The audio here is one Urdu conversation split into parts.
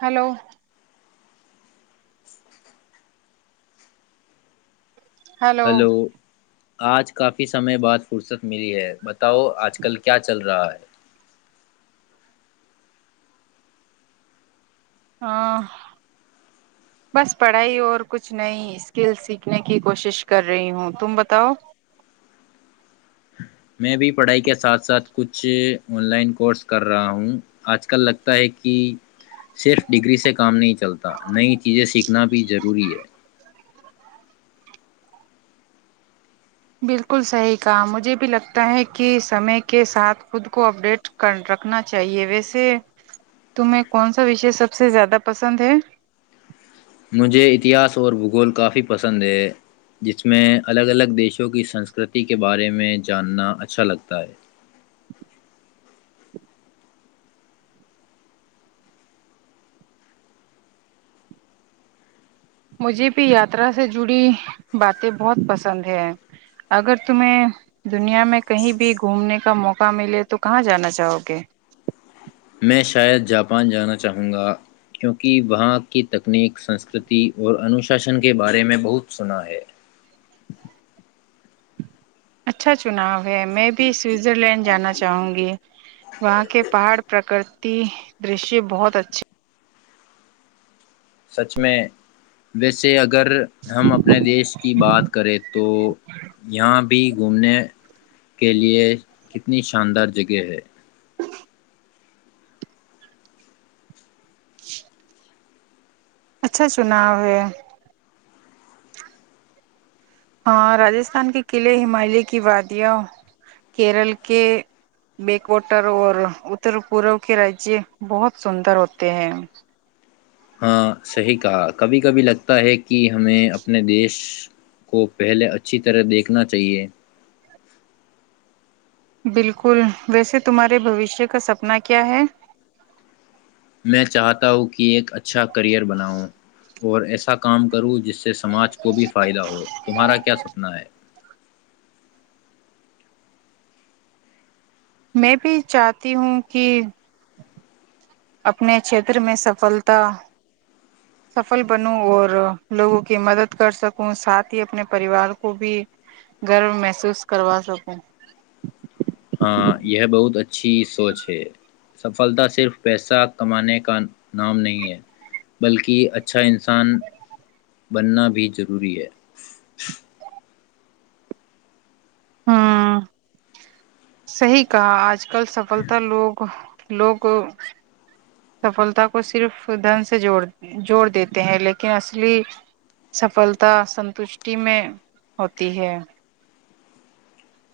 ہلو [inaudible] ہلو آج کافی سمے بعد فرصت ملی ہے بتاؤ آج کل کیا چل رہا ہے ہاں بس پڑھائی اور کچھ نئی اسکل سیکھنے کی کوشش کر رہی ہوں تم بتاؤ میں بھی پڑھائی کے ساتھ ساتھ کچھ آن لائن کورس کر رہا ہوں آج کل لگتا ہے کہ صرف ڈگری سے کام نہیں چلتا نئی چیزیں سیکھنا بھی ضروری ہے بالکل صحیح کہا مجھے بھی لگتا ہے کہ سمے کے ساتھ خود کو اپڈیٹ کر رکھنا چاہیے ویسے تمہیں کون سا وشے سب سے زیادہ پسند ہے مجھے اتہاس اور بھگول کافی پسند ہے جس میں الگ الگ دیشوں کی سنسکرتی کے بارے میں جاننا اچھا لگتا ہے مجھے بھی یاترا سے جڑی باتیں بہت پسند ہیں اگر تمہیں دنیا میں کہیں بھی گھومنے کا موقع ملے تو کہاں جانا چاہو گے میں شاید جاپان جانا چاہوں گا کیونکہ وہاں کی تکنیک سنسکرتی اور انوشاسن کے بارے میں بہت سنا ہے اچھا چناؤ ہے میں بھی سوئزر لینڈ جانا چاہوں گی وہاں کے پہاڑ پرکرتی درشیہ بہت اچھے سچ میں ویسے اگر اگر ہم اپنے دیش کی بات کریں تو یہاں بھی گھومنے کے لیے کتنی شاندار جگہ ہے اچھا چناؤ ہے ہاں راستھان کے قلعے ہمالیہ کی وادیاں کیرل کے بیکوٹر اور اتر پورو کے راجیہ بہت سندر ہوتے ہیں ہاں صحیح کہا کبھی کبھی لگتا ہے کہ ہمیں اپنے دیش کو پہلے اچھی طرح دیکھنا چاہیے بالکل ویسے تمہارے بوشیہ کا سپنا کیا ہے میں چاہتا ہوں کہ ایک ا اچھا کرئر بناؤں اور ایسا کام کروں جس سے سماج کو بھی فائدہ ہو تمہارا کیا سپنا ہے میں بھی چاہتی ہوں کہ اپنے چھیتر میں سفلتا سفل بنوں اور لوگوں کی مدد کر سکوں ساتھ ہی اپنے پریوار کو بھی گرو محسوس کروا سکوں ہاں یہ بہت اچھی سوچ ہے سفلتا صرف پیسہ کمانے کا نام نہیں ہے بلکہ اچھا انسان بننا بھی ضروری ہے ہوں صحی کہا آج آ کل سفلتا لوگ لوگ سفلتا کو صرف دن سے جوڑ جوڑ دیتے ہیں لیکن اصلی سفلتا سنتشٹی میں ہوتی ہے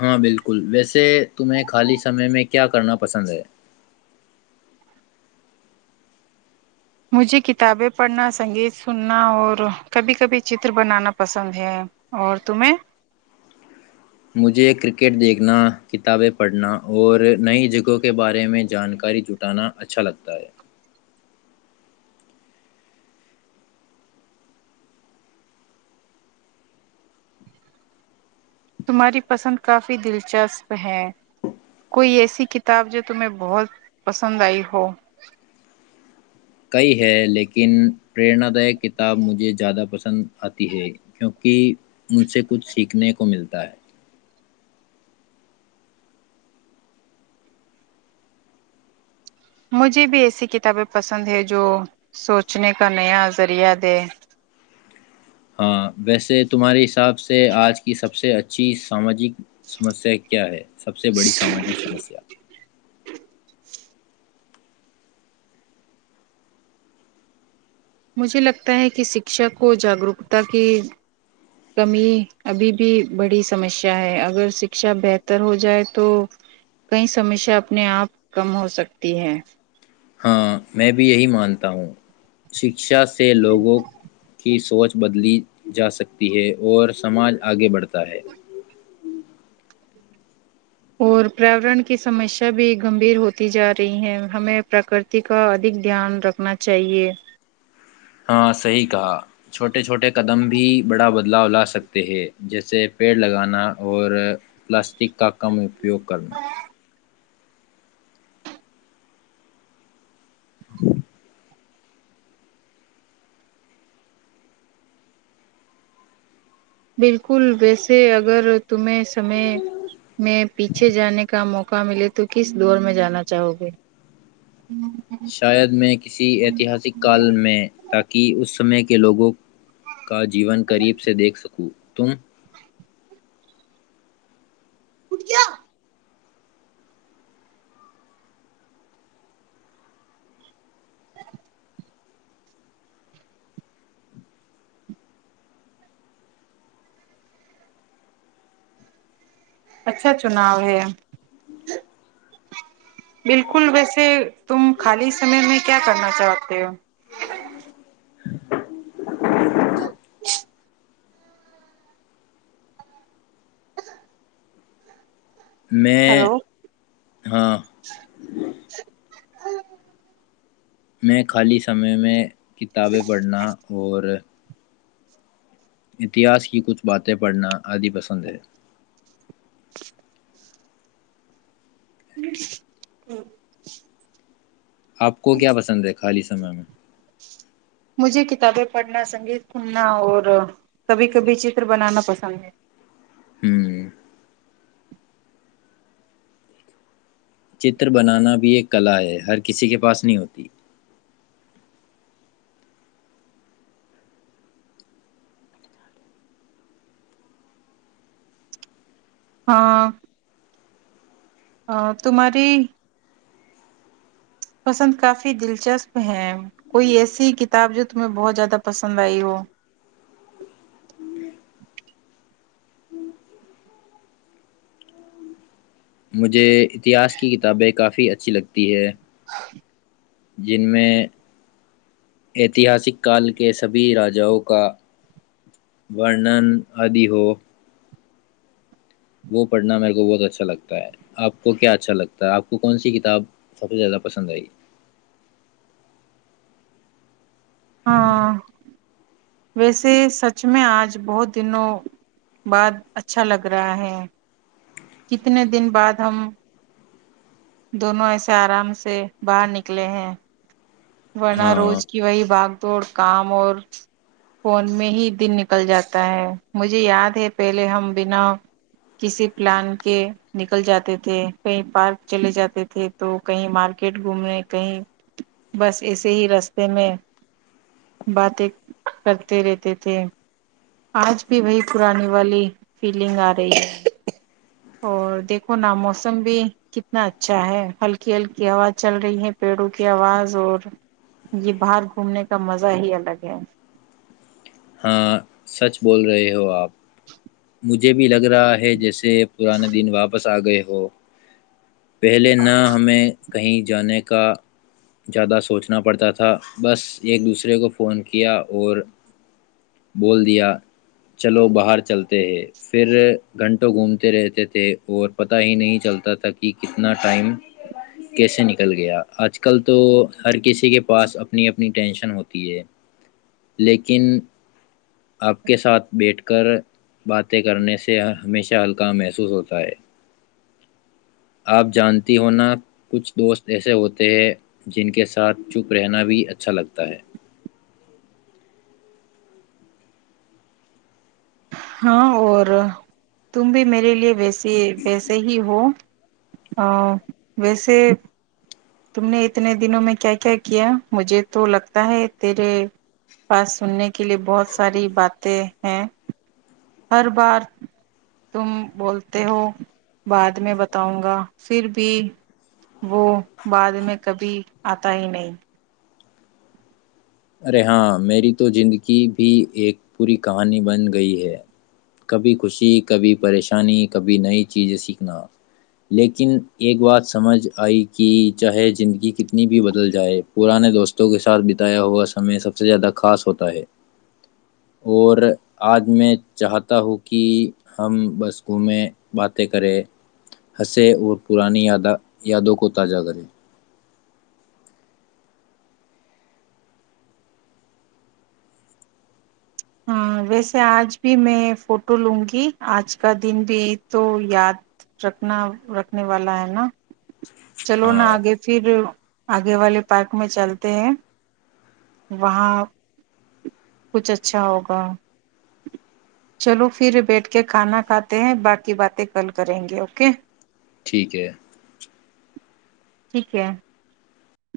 ہاں بالکل ویسے تمہیں خالی سمے میں کیا کرنا پسند ہے مجھے کتابیں پڑھنا سنگیت سننا اور کبھی کبھی چتر بنانا پسند ہے اور تمہیں مجھے کرکٹ دیکھنا کتابیں پڑھنا اور نئی جگہوں کے بارے میں جانکاری جٹانا اچھا لگتا ہے تمہاری پسند کافی دلچسپ ہے کوئی ایسی کتاب جو تمہیں بہت پسند آئی ہو کئی ہے لیکن پریرنا دائ کتاب مجھے زیادہ پسند آتی ہے کیونکہ ان سے کچھ سیکھنے کا کو ملتا ہے مجھے بھی ایسی کتابیں پسند ہے جو سوچنے کا نیا ذریعہ دے ہاں ویسے تمہارے حساب سے سے آج کی سب سے اچھھی ک جی ساماجک سمسیا کیا ہے سب سے بڑی ساماجک سمسیا مجھے لگتا ہے کہ شکشا کو جاگروکتا کی کمی ابھی بھی بڑی سمسیا ہے اگر شکشا بہتر ہو جائے تو کئی سمسیا اپنے آپ کم ہو سکتی ہے ہاں میں بھی یہی مانتا ہوں شکشا سے لوگوں کی سوچ بدلی جا سکتی ہے اور سماج آگے بڑھتا ہے اور پریاورن کی سمسیا بھی گمبھیر ہوتی جا رہی ہے ہمیں پرکرتی کا ادھک دھیان رکھنا چاہیے ہاں صحیح کہا چھوٹے چھوٹے قدم بھی بڑا بدلاؤ لا سکتے ہیں جیسے پیڑ لگانا اور پلاسٹک کا کم اپیوگ کرنا ہاں بالکل ویسے اگر تمہیں سمے میں پیچھے جانے کا موقع ملے تو کس دور میں جانا چاہو گے شاید میں کسی ایتہاسک کال میں تاکہ اس سمے کے کے لوگوں کا جیون قریب سے دیکھ سکوں تم کٹیا اچھا چناؤ ہے بالکل ویسے تم خالی سمے میں کیا کرنا چاہتے ہو ج میں ہلو ہاں میں خالی سمے میں کتابیں پڑھنا اور اتہس کی کچھ باتیں پڑھنا عادی پسند ہے ا آپ کو کیا پسند ہے خالی سمے میں؟ مجھے کتابیں پڑھنا سنگیت سننا اور کبھی کبھی چتر بنانا پسند ہے ہوں چتر بنانا بھی ایک کلا ہے ہر کسی کے پاس نہیں ہوتی ہاں ا تمہاری پسند کافی دلچسپ ہے کوئی ایسی کتاب جو تمہیں بہت زیادہ پسند آئی ہو مجھے اتہاس کی کتابیں کافی اچھی لگتی ہے [unintelligible] جن میں ایتہاسک کال کے سبھی راجاؤں کا ورنن آدی ہو وہ پڑھنا میرے کو بہت اچھا لگتا ہے آپ کو کیا اچھا لگتا ہے آپ کو کون سی کتاب سب سے زیادہ پسند آئی ہاں ویسے سچ میں آج بہت دنوں بعد اچھا لگ رہا ہے کتنے دن بعد ہم دونوں ایسے آرام سے باہر نکلے ہیں ورناہ روز ہاں کی وہی باغ توڑ کام اور فون میں ہی دن نکل جاتا ہے مجھے یاد ہے پہلے ہم بنا کسی پلان کے نکل جاتے تھے کہیں پارک چلے جاتے تھے تو کہیں مارکیٹ گھومنے کہیں بس ایسے ہی رستے میں باتیں کرتے رہتے تھے آج بھی وہی پرانی والی فیلنگ آ رہی ہے اور دیکھو نا موسم بھی کتنا اچھا ہے ہلکی ہلکی آواز چل رہی ہے پیڑوں کی آواز اور یہ باہر گھومنے کا مزہ ہی الگ ہے ہاں سچ بول رہے ہو آپ [unintelligible] مجھے بھی لگ رہا ہے جیسے سے پرانا دن واپس آ گئے وہو پہلے نہ ہمیں کہیں جانے کا زیادہ سوچنا پڑتا تھا بس ایک دوسرے کو فون کیا اور بول دیا چلو باہر چلتے ہے پھر گھنٹوں گھومتے رہتے تھے اور پت ہی نہیں چلتا تھا کہ کتنا ٹائم کیسے نکل گیا آج کل تو ہر کسی کے پاس اپنی اپنی ٹینشن ہوتی ہے لیکن آپ کے ساتھ بیٹھ کر باتیں کرنے سے ہمیشہ ہلکا محسوس ہوتا ہے آپ جانتی ہو نا کچھ دوست ایسے ہوتے ہیں جن کے ساتھ چپ رہنا بھی اچھا لگتا ہے ہاں اور تم بھی میرے لیے وس یہ ویسے ہی ہو ہ بسے تم نے اتنے دنوں میں کیا کیا کیا مجھے تو لگتا ہے تیرے پاس سننے کے لیے بہت ساری باتیں ہیں ہر بار تم بولتے ہو بعد میں بتاؤں گا پھر بھی وہ بعد میں کبھی آتا ہی نہیں ارے ہاں میری تو زندگی بھی ایک پی کہانی بن گئی ہے کبھی خوشی کبھی پریشانی کبھی نئی چیزیں سیکھنا لیکن ایک بات سمجھ آئی کہ چاہے زندگی کتنی بھی بدل جائے پرانے دوستوں کے ساتھ بتایا ہوا ہمیں سب سے زیادہ خاص ہوتا ہے اور آج میں چاہتا ہوں کہ ہم بس گھومے باتیں کریں ہنسے اور پرانی یادا یادوں کو تازہ کریں ہاں ویسے آج بھی میں فوٹو لوں گی آج کا دن بھی تو یاد رکھنا رکھنے والا ہے نا چلو نہ ہاں آگے پھر آگے والے پارک میں چلتے ہیں وہاں کچھ اچ اچھا ہوگا چلو پھر بیٹھ کے کھانا کھاتے ہیں باقی باتیں کل کریں گے اوکے ٹھیک ہے ٹھیک ہے